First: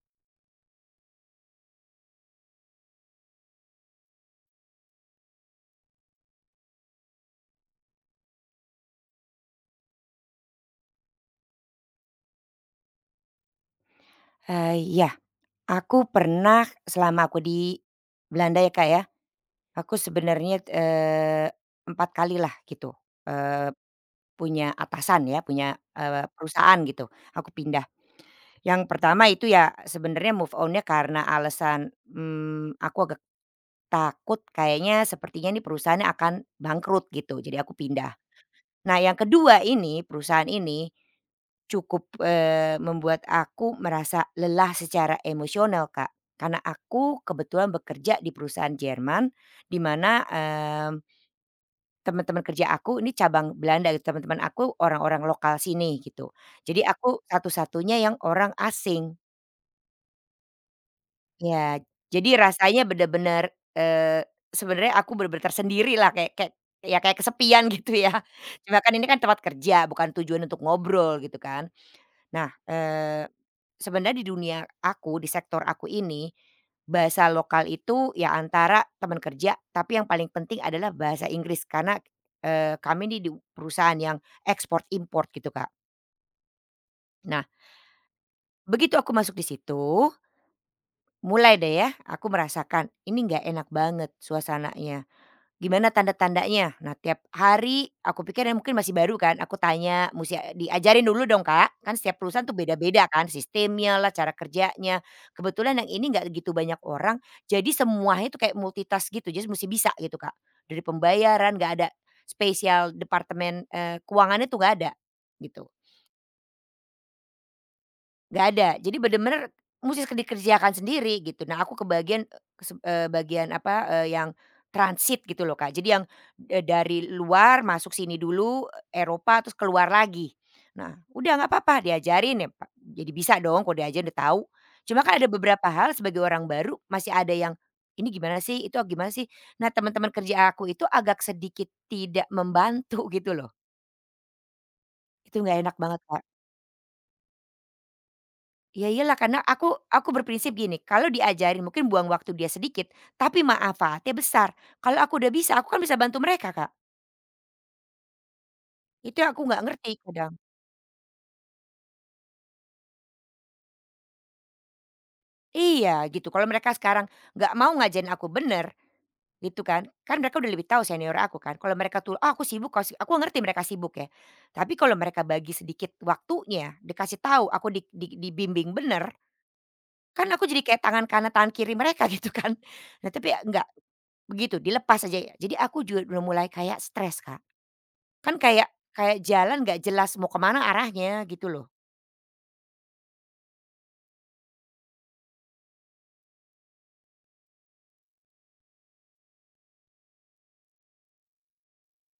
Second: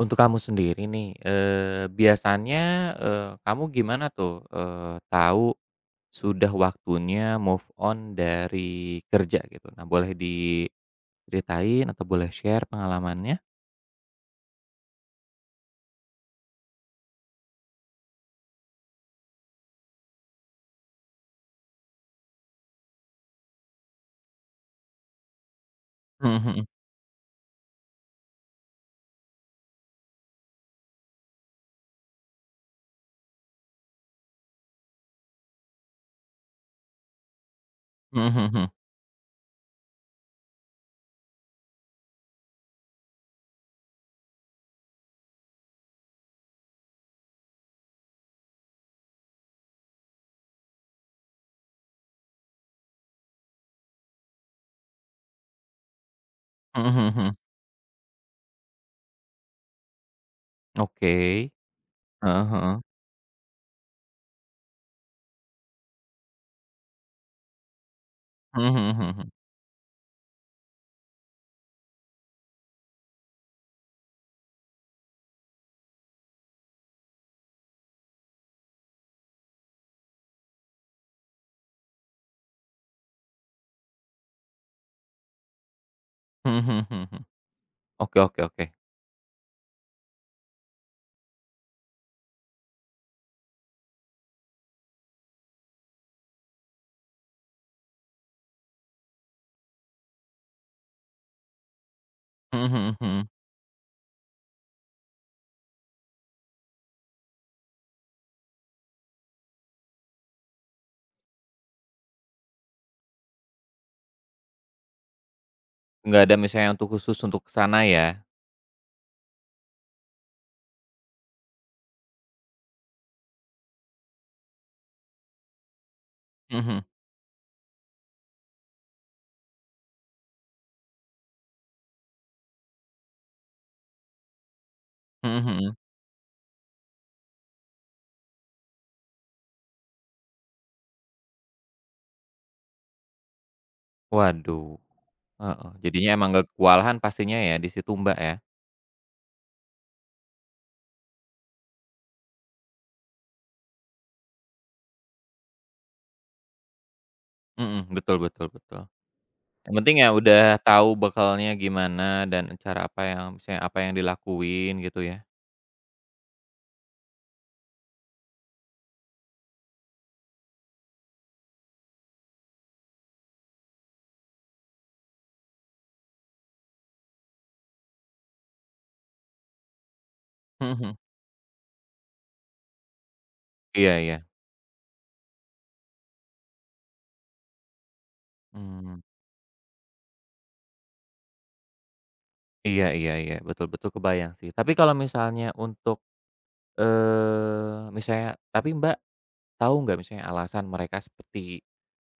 Untuk kamu sendiri nih, biasanya, kamu gimana tuh, tahu sudah waktunya move on dari kerja gitu? Nah boleh diceritain atau boleh share pengalamannya? Iya, aku pernah selama aku di Belanda ya, Kak, ya, aku sebenarnya, 4 kali lah gitu, eee, punya atasan ya, punya, Mhm mhm. perusahaan gitu, aku pindah. Yang pertama itu ya sebenarnya move onnya karena alasan, aku agak takut kayaknya sepertinya ini perusahaannya akan bangkrut gitu, jadi aku pindah. Mhm mhm mhm. Nah yang kedua ini, perusahaan ini cukup, membuat aku merasa lelah secara emosional, Kak. Karena aku kebetulan bekerja di perusahaan Jerman, di mana, teman-teman kerja aku ini cabang Belanda. Gitu. Teman-teman aku orang-orang lokal sini gitu. Jadi Mhm mhm aku mhm. satu-satunya yang orang asing. Oke. Ya, jadi Heeh heeh. rasanya bener-bener, sebenarnya aku bener-bener tersendiri lah kayak kayak ya kayak kesepian gitu ya. Mhm Cuma kan mhm ini kan mhm mhm. tempat kerja bukan tujuan untuk ngobrol gitu kan. Nah, sebenarnya di dunia aku, di sektor aku ini, bahasa lokal itu ya antara teman kerja, tapi yang paling penting adalah bahasa Inggris karena, kami nih di perusahaan yang ekspor import gitu Kak. Mhm mhm mhm mhm. Nah Oke oke oke. begitu aku masuk di situ, mulai deh ya, aku merasakan ini nggak enak banget suasananya. Gimana tanda-tandanya? Nah tiap hari aku pikir ya mungkin masih baru kan, aku tanya musti diajarin dulu dong, Kak. Kan setiap perusahaan tuh Mhm mhm beda-beda kan mhm. sistemnya lah, cara kerjanya. Kebetulan yang ini nggak gitu banyak orang, jadi semuanya itu kayak multitask gitu, jadi musti bisa gitu, Kak. Dari pembayaran nggak ada spesial departemen, keuangannya tuh nggak ada, gitu. Nggak ada misalnya untuk khusus untuk ke sana ya? Nggak ada. Jadi bener-bener musti dikerjakan sendiri gitu. Nah aku ke bagian, bagian apa, yang transit gitu loh Kak. Jadi yang, Mhm. dari luar masuk sini dulu, Eropa terus keluar lagi. Nah udah nggak apa-apa diajarin ya Pak, jadi bisa dong kalau diajarin udah tahu. Cuma kan ada Mhm beberapa mhm. hal sebagai orang baru masih ada yang, "Ini gimana sih? Itu gimana sih?" Nah teman-teman kerja aku itu agak sedikit tidak membantu gitu loh. Waduh. Itu nggak Heeh, enak banget jadinya Kak. emang nggak kewalahan pastinya ya di situ Mbak ya? Ya iyalah karena aku berprinsip gini, kalau diajarin mungkin buang waktu dia sedikit, tapi manfaatnya besar. Kalau aku udah bisa, aku kan bisa bantu mereka, Kak. Mhm, betul betul betul. Itu yang aku nggak Yang ngerti penting ya kadang. udah tahu bekalnya gimana dan cara apa yang misalnya apa yang dilakuin gitu ya. Iya gitu, kalau mereka sekarang nggak mau ngajarin aku bener gitu kan. Kan mereka udah lebih tahu senior aku kan. Kalau mereka tuh, "Ah, aku sibuk, aku ngerti mereka sibuk ya. Tapi kalau mereka bagi sedikit waktunya, dikasih tahu, aku dibimbing bener, kan aku jadi Mhm kayak mhm. tangan kanan tangan kiri mereka gitu kan. Nah, tapi ya nggak. Iya iya. Begitu, dilepas aja ya. Jadi aku juga udah mulai kayak stres, Kak. Kan kayak Mmm, kayak jalan nggak jelas mau kemana arahnya gitu loh. iya iya iya, betul betul kebayang sih. Tapi kalau misalnya untuk, misalnya tapi Mbak, tahu nggak misalnya alasan mereka seperti,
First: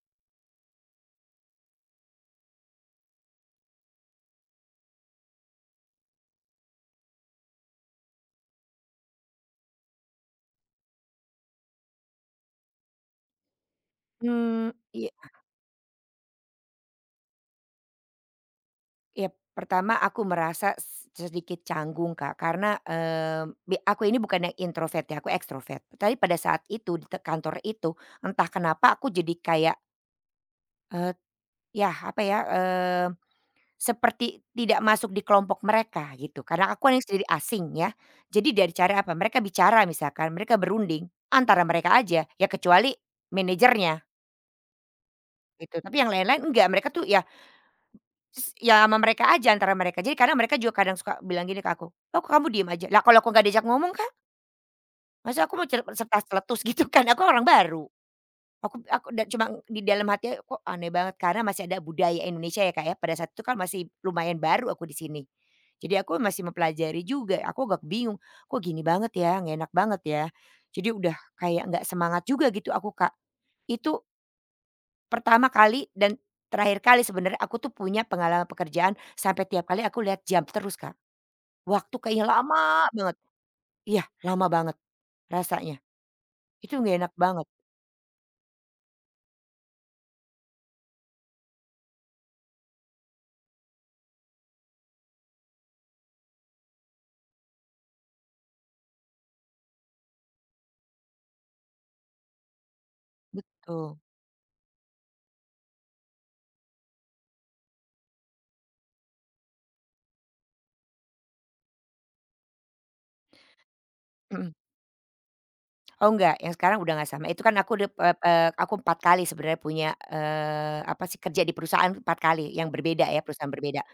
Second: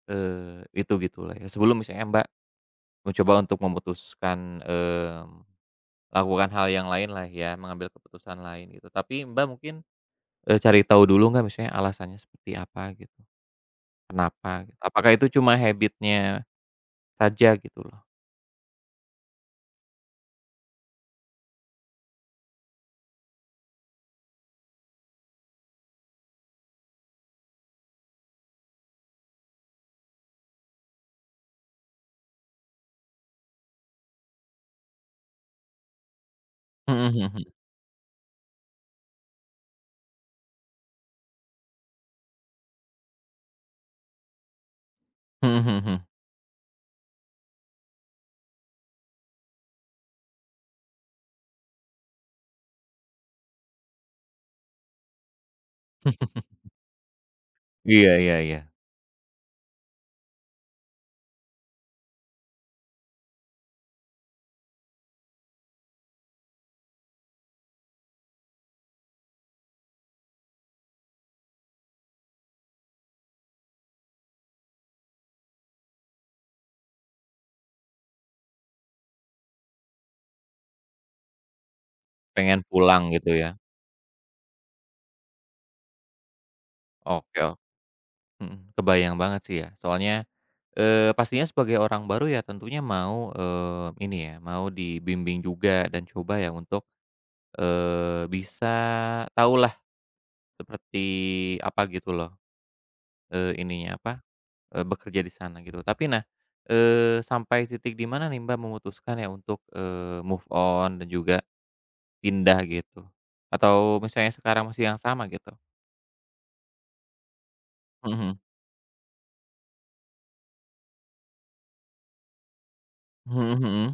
itu gitu lah ya, sebelum misalnya Mbak mencoba untuk memutuskan, melakukan hal yang lain lah ya, mengambil keputusan lain gitu. Tapi Mbak mungkin, cari tahu dulu nggak misalnya alasannya seperti apa gitu? Kenapa gitu? Apakah Iya, itu cuma habitnya saja gitu loh? iya, pertama aku merasa sedikit canggung, Kak, karena, aku ini bukan yang introvert ya, aku ekstrovert. Tapi pada saat itu di kantor itu, entah kenapa aku jadi kayak, eee, yah apa ya, seperti tidak masuk di kelompok mereka gitu, karena aku kan Mhm yang mhm sendiri mhm. asing ya. Jadi dari cara apa, mereka bicara misalkan, mereka berunding antara mereka aja, ya kecuali manajernya Mhm gitu, mhm tapi mhm. yang lain-lain enggak, mereka tuh ya ya sama mereka aja, antara mereka. Jadi kadang mereka juga kadang suka bilang gini ke aku, "Oh, kok kamu diem aja?" Lah kalau aku nggak diajak ngomong kan masa aku mau serta celetus gitu kan, aku orang baru. Iya iya iya. Aku cuma di dalam hati, kok aneh banget karena masih ada budaya Indonesia ya, Kak, ya, pada saat itu kan masih lumayan baru aku di sini. Jadi aku masih mempelajari juga, aku agak bingung, kok gini banget ya, nggak enak banget ya. Jadi udah kayak nggak semangat juga gitu aku, Kak. Itu pertama kali dan terakhir kali sebenarnya aku tuh punya pengalaman pekerjaan sampai tiap kali aku lihat jam terus, Kak. Waktu kayaknya Pengen lama pulang banget. gitu ya? Iya, lama banget rasanya. Itu nggak enak Oke banget, ok mhm, kebayang banget sih ya. Soalnya, pastinya sebagai orang baru ya tentunya mau, ini ya, mau dibimbing juga dan coba ya untuk, bisa tahulah seperti apa gitu loh, ininya, betul. apa. Bekerja di sana gitu. Tapi nah, sampai titik di mana nih Mbak memutuskan ya untuk, move on dan juga pindah gitu? Atau misalnya Mhm. sekarang masih yang sama gitu? Oh enggak, yang sekarang udah nggak sama. Itu kan aku udah, eee Mhm eee, aku 4 kali sebenarnya punya, apa sih, kerja di perusahaan 4 kali yang berbeda ya, perusahaan berbeda. mhm.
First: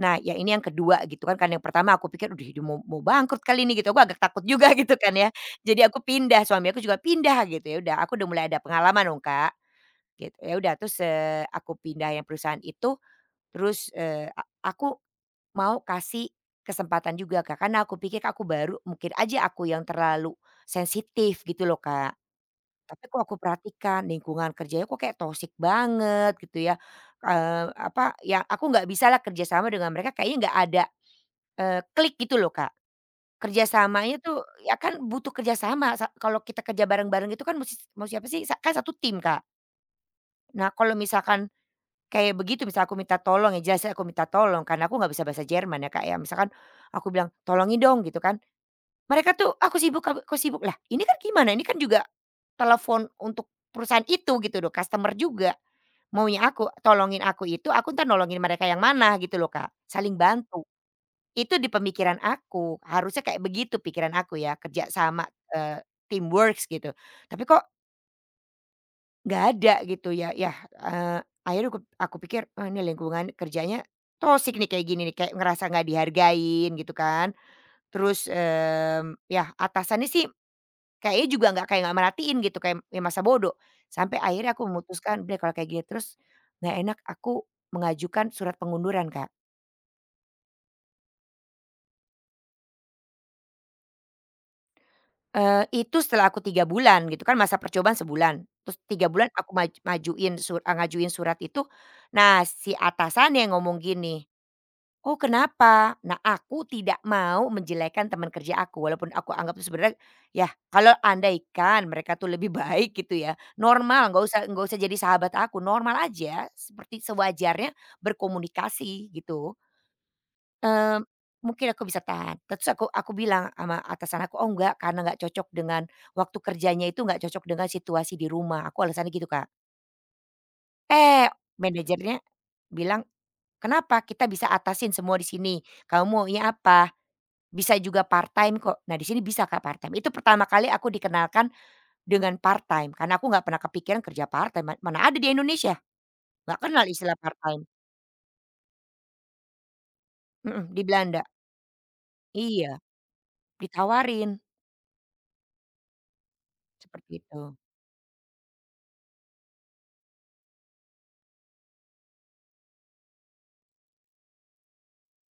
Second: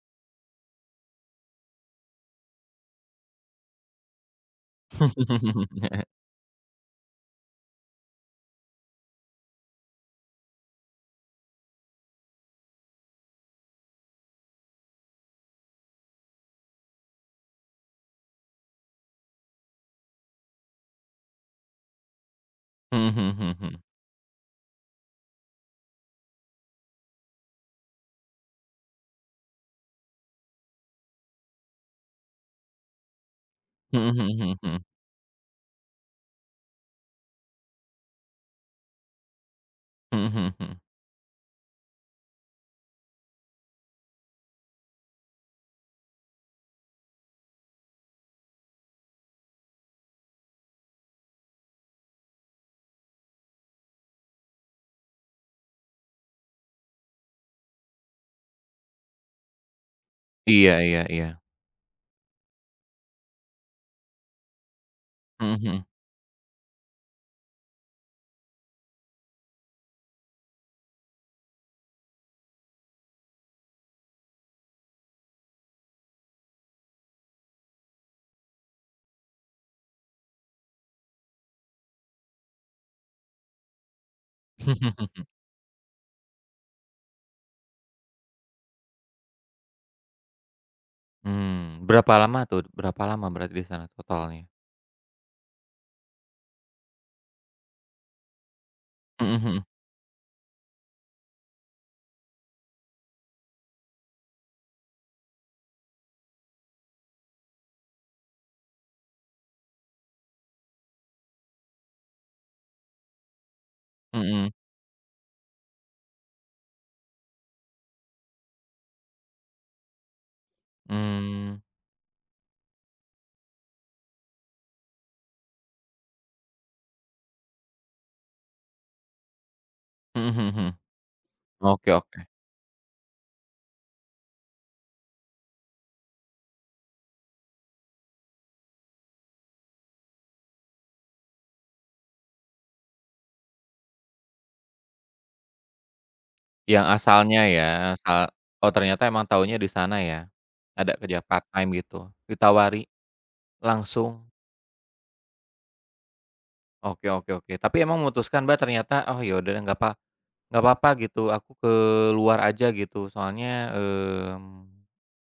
Nah, yang ini yang kedua gitu kan, karena yang pertama aku pikir, udah mau mau bangkrut kali ini," gitu, aku agak takut juga gitu kan ya. Jadi aku pindah, suami aku juga pindah gitu, ya udah aku udah mulai ada pengalaman dong, Kak, gitu. Ya udah terus, aku pindah yang perusahaan itu, terus, aku mau kasih kesempatan juga, Kak, karena aku pikir aku baru, mungkin aja aku yang terlalu sensitif gitu loh, Kak. Tapi kok Mhm aku mhm. perhatikan lingkungan kerjanya kok kayak toxic banget gitu ya, apa, yang aku nggak bisalah kerja sama dengan mereka kayaknya nggak ada, klik gitu loh, Kak. Mhm Kerjasamanya mhm mhm mhm. tuh Mhm mhm mhm mhm. ya kan butuh kerjasama kalau kita kerja bareng-bareng itu kan musti apa sih, kan satu tim, Kak. Mhm mhm Nah mhm. kalau misalkan kayak begitu misal aku minta tolong ya jelasnya aku minta tolong karena aku nggak bisa bahasa Jerman ya, Kak, ya. Misalkan aku bilang, "Tolongin dong," gitu kan, mereka tuh, "Aku sibuk aku sibuk." Lah, ini kan gimana? Ini kan juga telepon untuk perusahaan itu gitu loh, customer juga. Maunya aku, tolongin aku itu, aku entar nolongin mereka yang mana gitu loh, Kak. Saling bantu. Iya iya iya. Itu di pemikiran aku, harusnya kayak begitu pikiran aku ya, kerja sama, Mhm eee, mhm. teamworks gitu. Tapi kok nggak ada gitu ya. Ya, eee, akhirnya aku pikir, "Oh, ini lingkungan kerjanya tosik nih kayak gini nih." Kayak ngerasa nggak dihargain gitu kan. Terus, yah atasannya sih kayaknya juga nggak kayak nggak merhatiin gitu, kayak ya masa bodoh. Sampai akhirnya aku memutuskan, "Udah kalau kayak gini terus nggak enak," aku mengajukan surat pengunduran, Kak. Mmm, Berapa lama tuh? Berapa lama berarti di sana totalnya? Itu setelah aku 3 bulan gitu kan, masa percobaan sebulan. Terus tiga Mhm bulan aku mhm. Majuin ngajuin surat itu. Nah si atasan yang ngomong gini, "Oh kenapa?" Nah aku tidak mau menjelekan teman kerja aku walaupun aku anggap itu sebenarnya ya kalau andaikan mereka tuh lebih baik gitu ya, normal nggak usah Mhm. nggak usah jadi sahabat aku, normal aja seperti sewajarnya berkomunikasi gitu. Mmm, Mmm. Mungkin aku bisa tahan, terus aku bilang sama atasan aku, "Oh enggak karena nggak cocok dengan waktu kerjanya itu nggak cocok dengan situasi di rumah," aku alasannya gitu Kak. Mhm mhm mhm. Eh Oke ok. manajernya bilang, "Kenapa? Kita bisa atasin semua di sini, kamu maunya apa? Bisa juga part-time kok." Nah, di sini bisa Kak part-time. Itu pertama kali aku dikenalkan dengan part-time, karena aku nggak pernah kepikiran kerja part-time, mana ada di Indonesia, nggak Yang kenal istilah asalnya part-time. ya, asal oh ternyata emang taunya di sana ya? Mhm, di Ada kerja Belanda. part-time gitu, Iya, ditawari langsung? ditawarin, Oke seperti oke oke, itu. tapi emang memutuskan Mbak ternyata, "Oh ya udah deh nggak apa-apa gitu, aku keluar aja," gitu, soalnya,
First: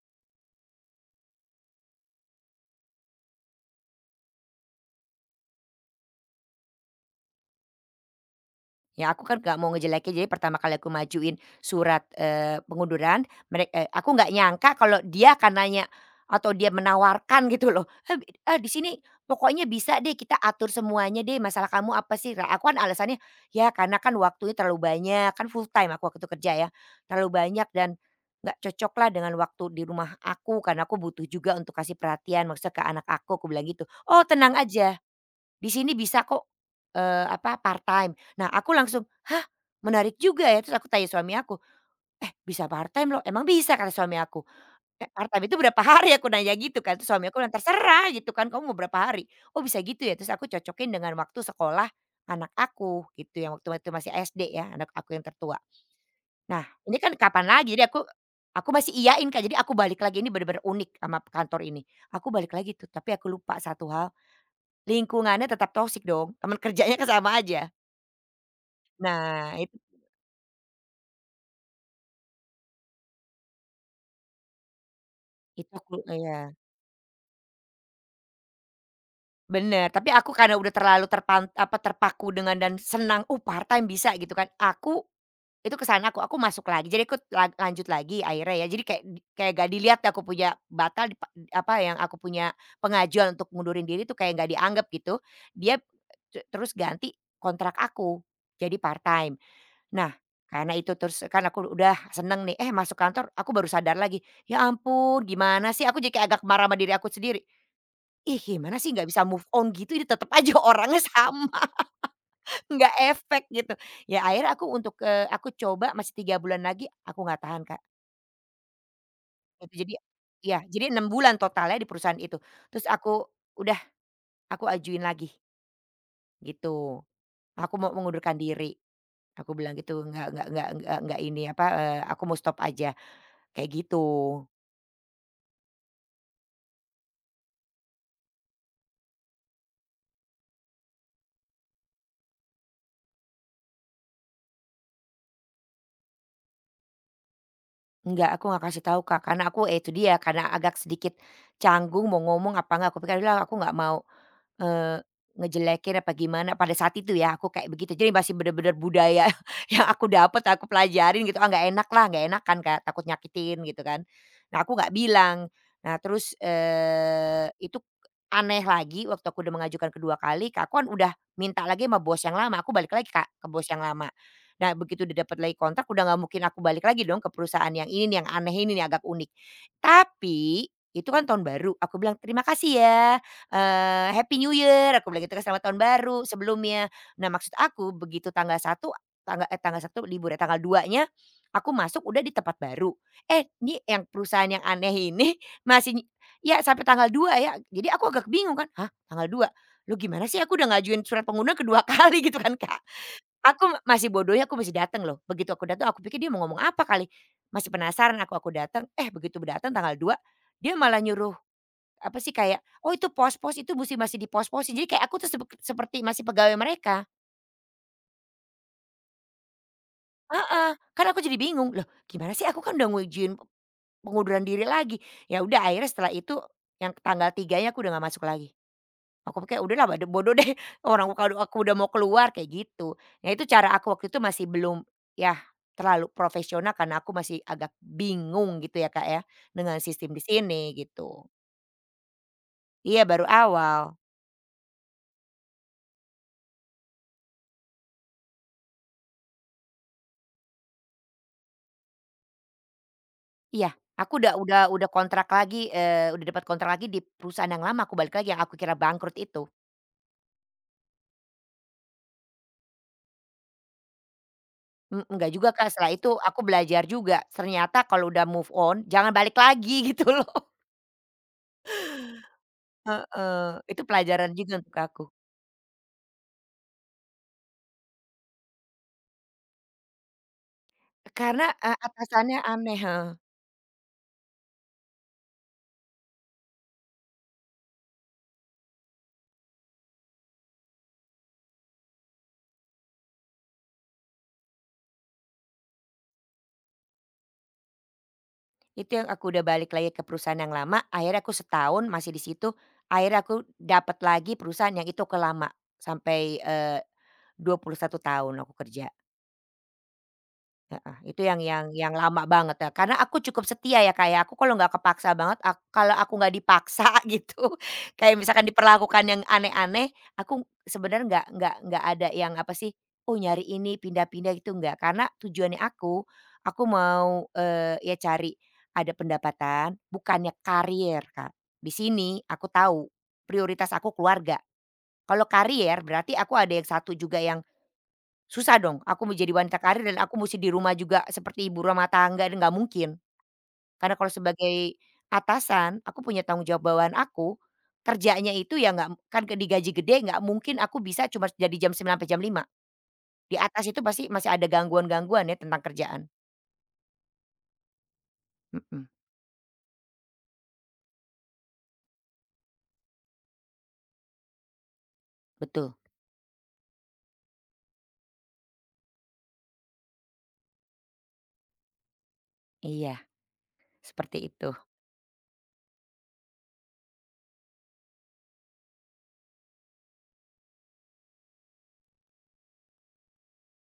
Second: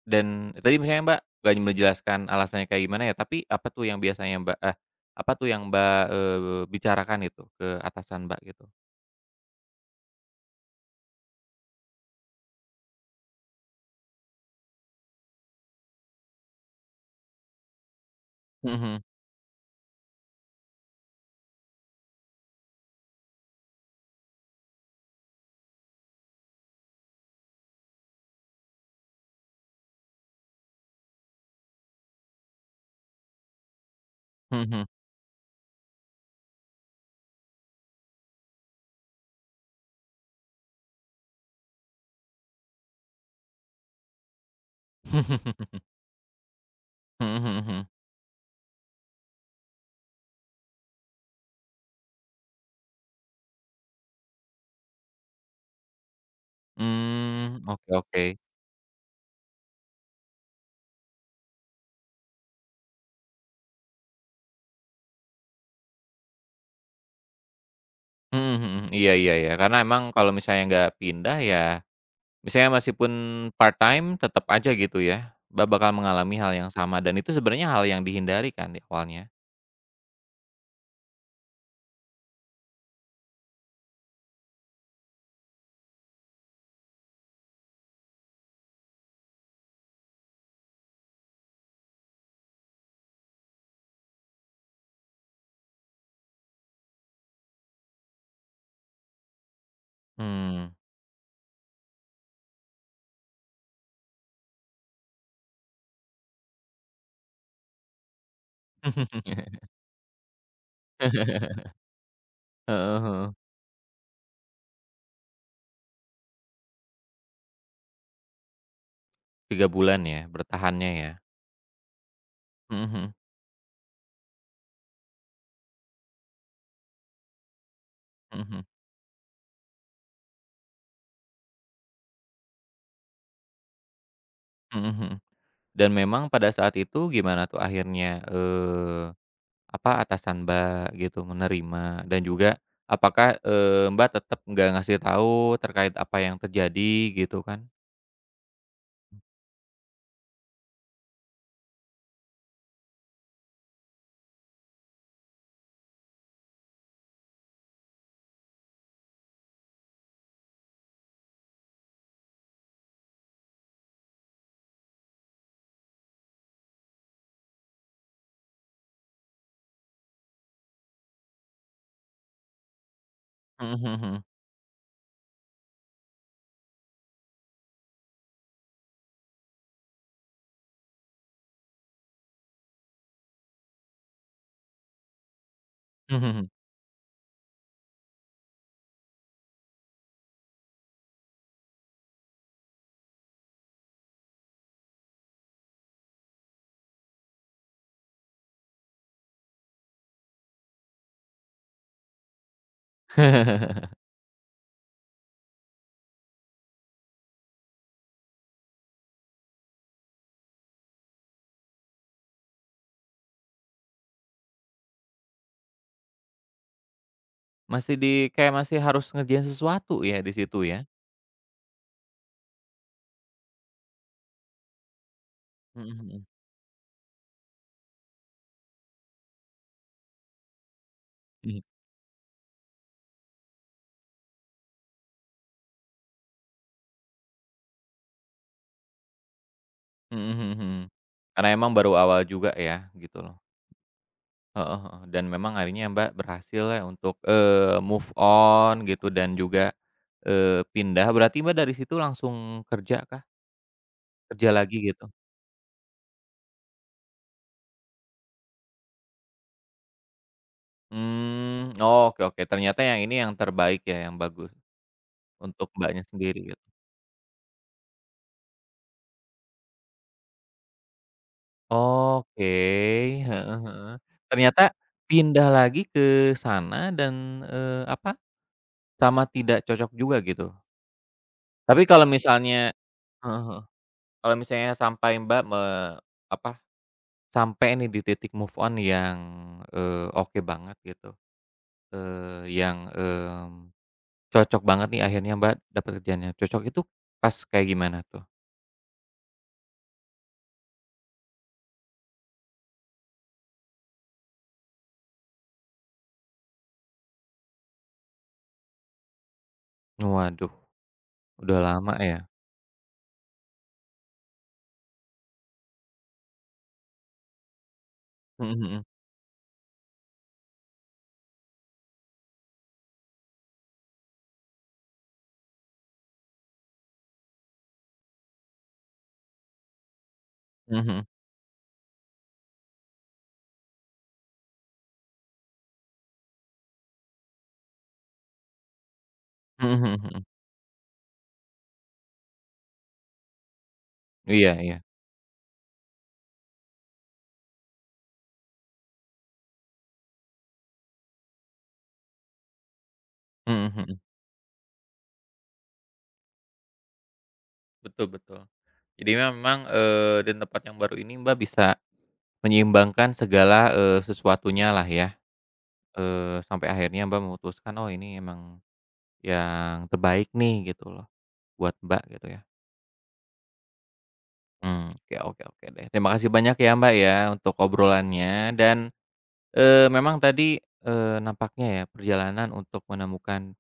dan tadi misalnya Mbak nggak menjelaskan alasannya kayak gimana ya, tapi apa tuh yang biasanya Mbak apa tuh yang Mbak, bicarakan itu ke atasan Mbak gitu? Ya aku kan nggak mau ngejelekin, jadi pertama kali aku majuin surat, pengunduran, mereka aku nggak nyangka kalau dia akan nanya atau dia menawarkan gitu loh, di sini Mhm pokoknya bisa deh kita atur semuanya deh, masalah kamu apa sih?" Lah aku kan alasannya, "Ya karena kan waktunya terlalu banyak," kan full time aku waktu itu kerja ya, "terlalu banyak dan nggak cocok lah dengan waktu di rumah aku, karena aku butuh juga untuk kasih perhatian maksudnya ke anak aku bilang gitu. "Oh tenang mhm. Mhm mhm. aja. Di sini bisa kok, apa, part-time." Nah, aku langsung, "Hah, menarik juga ya?" Terus aku tanya suami aku, "Eh, bisa part-time loh, emang bisa?" Kata suami aku. "Eh, part-time itu berapa hari?" Aku nanya gitu kan, terus suami Mhm aku bilang, mhm mhm. "Terserah," gitu kan, "kamu mau berapa hari?" "Oh, bisa gitu ya?" Terus aku cocokin dengan waktu sekolah anak aku gitu, yang waktu itu masih SD ya, anak aku yang tertua. Nah, ini kan kapan lagi, jadi Oke aku oke. aku masih iyain Kak, jadi aku balik lagi, ini bener-bener unik sama kantor ini. Aku balik lagi tuh, tapi aku lupa satu hal. Lingkungannya tetap toksik dong, teman kerjanya kan sama aja. Mhm mhm, iya iya iya, Nah karena itu emang kalau misalnya nggak pindah ya, misalnya meskipun part-time tetap aja gitu ya, itu bakal aku iya, mengalami hal yang sama dan itu sebenarnya hal yang dihindari kan di awalnya? bener, tapi aku karena udah terlalu apa, terpaku dengan dan senang, part-time bisa," gitu kan, aku. Itu ke sana aku masuk lagi, jadi aku lanjut lagi akhirnya ya. Jadi kayak kayak gak dilihat ya aku punya batal apa, yang aku punya pengajuan untuk ngundurin diri tuh kayak gak dianggap gitu. Dia terus ganti kontrak aku, jadi part-time. Nah, karena Mmm. itu terus kan aku udah seneng nih, masuk kantor aku baru sadar lagi, "Ya ampun gimana sih?" Aku jadi kayak agak marah sama diri aku sendiri. "Ih gimana sih nggak bisa move on gitu, ini tetap aja orangnya sama." Nggak Heeh heeh, efek gitu. Ya akhirnya aku untuk, aku coba masih 3 bulan lagi, aku nggak tahan Kak. Itu 3 jadi bulan ya iya, bertahannya jadi 6 ya? bulan totalnya di perusahaan itu. Mhm Terus mhm, aku, "Udah aku ajuin lagi," gitu. "Aku mau mengundurkan mhm diri," aku bilang gitu, nggak, ini apa, aku mau stop aja," kayak gitu. mhm, mhm mhm. Dan memang pada saat itu gimana tuh akhirnya, apa, atasan Mbak gitu menerima dan juga apakah, Mbak tetap nggak ngasih tahu terkait apa yang terjadi gitu kan? Enggak, aku nggak kasih tahu Kak, karena aku ya itu dia, karena agak sedikit canggung mau ngomong apa nggak, aku pikir, "Udahlah aku nggak mau." Eee, Ngejelekin apa gimana pada saat itu ya aku kayak begitu. Jadi masih bener-bener budaya yang aku dapet aku pelajarin gitu, ah, nggak enak lah, nggak enakan Kak, takut nyakitin gitu kan. Nah aku nggak bilang. Nah terus, itu aneh lagi waktu aku udah mengajukan kedua kali, Kak, aku kan udah minta lagi sama bos yang lama, aku balik lagi Kak, ke bos Mhm yang mhm lama. mhm. Nah begitu udah dapat lagi kontrak udah nggak mungkin aku balik lagi dong ke perusahaan yang ini nih, yang aneh ini nih, agak unik. Tapi itu kan tahun baru, aku bilang, "Terima kasih ya." "Happy New Year," aku bilang gitu kan, "Selamat tahun baru," sebelumnya. Nah, maksud aku begitu tanggal 1, tanggal satu libur ya, tanggal 2-nya aku masuk udah di tempat baru. Eh, ini yang perusahaan yang aneh ini masih ny- ya sampai tanggal 2 ya. Jadi aku agak bingung kan, "Hah, tanggal 2, loh gimana sih aku udah ngajuin surat pengunduran kedua kali," gitu kan, Kak. Masih bodohnya aku masih datang loh. Begitu aku datang aku pikir dia mau ngomong apa kali, masih penasaran aku datang, begitu datang tanggal 2, dia malah nyuruh apa sih, kayak, "Oh itu pos-pos itu musti masih dipos-posin." Jadi kayak aku tuh seperti masih pegawai mereka. Masih di kayak masih harus ngerjain sesuatu ya di situ Heeh, ya? kan aku jadi bingung, "Loh gimana sih aku kan udah ngujuin pengunduran diri lagi." Ya udah Mhm akhirnya setelah mhm. itu yang tanggal 3-nya aku udah nggak masuk lagi. Aku pikir udah lah bodoh deh, orang kalau Mhm. aku udah mau keluar kayak gitu. Nah itu cara aku waktu itu masih belum ya terlalu profesional karena aku masih agak bingung gitu ya, Kak, ya, dengan sistem Mhm di mhm mhm. sini gitu. Karena emang baru awal juga ya Iya gitu baru loh. awal. Heeh heeh. Dan memang akhirnya Mbak berhasil ya untuk, move on gitu dan juga, pindah. Berarti Mbak dari situ langsung kerja kah? Iya, aku udah Kerja udah lagi udah gitu? kontrak lagi, udah dapat kontrak lagi di perusahaan yang lama, aku balik lagi yang aku kira bangkrut itu. Oke oke. Ternyata yang ini yang terbaik ya, yang bagus Mmm, enggak juga, Kak, untuk setelah Mbaknya itu sendiri aku gitu. belajar juga, ternyata kalau udah move on jangan balik lagi gitu loh. Oke, Heeh. heeh Itu heeh. pelajaran juga Ternyata untuk aku. pindah lagi ke sana dan, apa, sama tidak cocok juga gitu. Karena, Tapi kalau atasannya misalnya aneh, heeh. heeh heeh, kalau misalnya sampai Mbak apa, sampai nih di titik move on yang, oke banget gitu, yang, cocok banget nih akhirnya Mbak dapat kerjaannya, cocok itu pas kayak gimana tuh? Itu yang aku udah balik lagi ke perusahaan yang lama, akhirnya aku setahun masih di situ, akhirnya aku dapat lagi perusahaan yang itu aku lama, sampai, 21 tahun aku kerja. Waduh, Heeh, itu yang udah yang yang lama ya? lama banget ya, karena aku cukup setia ya, Kak, ya, aku kalau nggak kepaksa banget, kalau aku nggak dipaksa gitu, kayak misalkan Mhm mhm, diperlakukan yang aneh-aneh, aku sebenarnya nggak ada yang apa sih, oh nyari ini, pindah-pindah gitu, nggak. Karena tujuannya aku mau, ya cari ada pendapatan, bukannya mhm mhm, karier, Kak. Di sini aku tahu prioritas aku keluarga. Kalau karier berarti aku ada yang satu juga yang susah dong, aku mau jadi wanita mhm karir dan mhm aku mhm, mesti di rumah juga seperti ibu rumah tangga dan nggak mungkin. Karena kalau iya sebagai iya, atasan, aku punya tanggung jawab bawahan aku, kerjanya itu ya nggak kan ke digaji gede nggak mungkin aku bisa cuma jadi jam 9 sampai jam 5. Di atas mhm itu mhm, pasti masih ada gangguan-gangguan ya tentang kerjaan. betul betul. Mhm, Jadi memang, di tempat yang baru ini Mbak bisa menyeimbangkan segala, sesuatunya-lah ya, betul, sampai akhirnya Mbak memutuskan, "Oh ini emang yang terbaik nih," gitu loh, buat Mbak gitu ya. iya, seperti itu. Oke oke oke deh. Terima kasih banyak ya Mbak ya untuk obrolannya dan, memang tadi, nampaknya ya perjalanan untuk menemukan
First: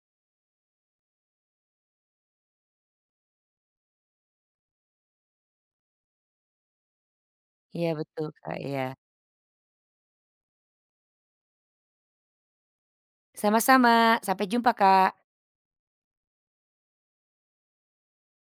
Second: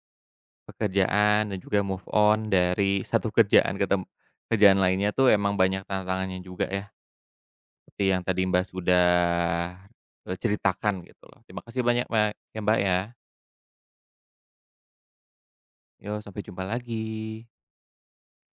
pekerjaan dan juga move on dari satu kerjaan ke kerjaan lainnya tuh emang banyak tantangannya juga ya. Iya Seperti yang betul, tadi Kak, Mbak iya. sudah, ceritakan gitu loh. Terima kasih banyak, Mbak, ya, Mbak, ya. Sama-sama, sampai jumpa, Kak. Yo, sampai jumpa lagi.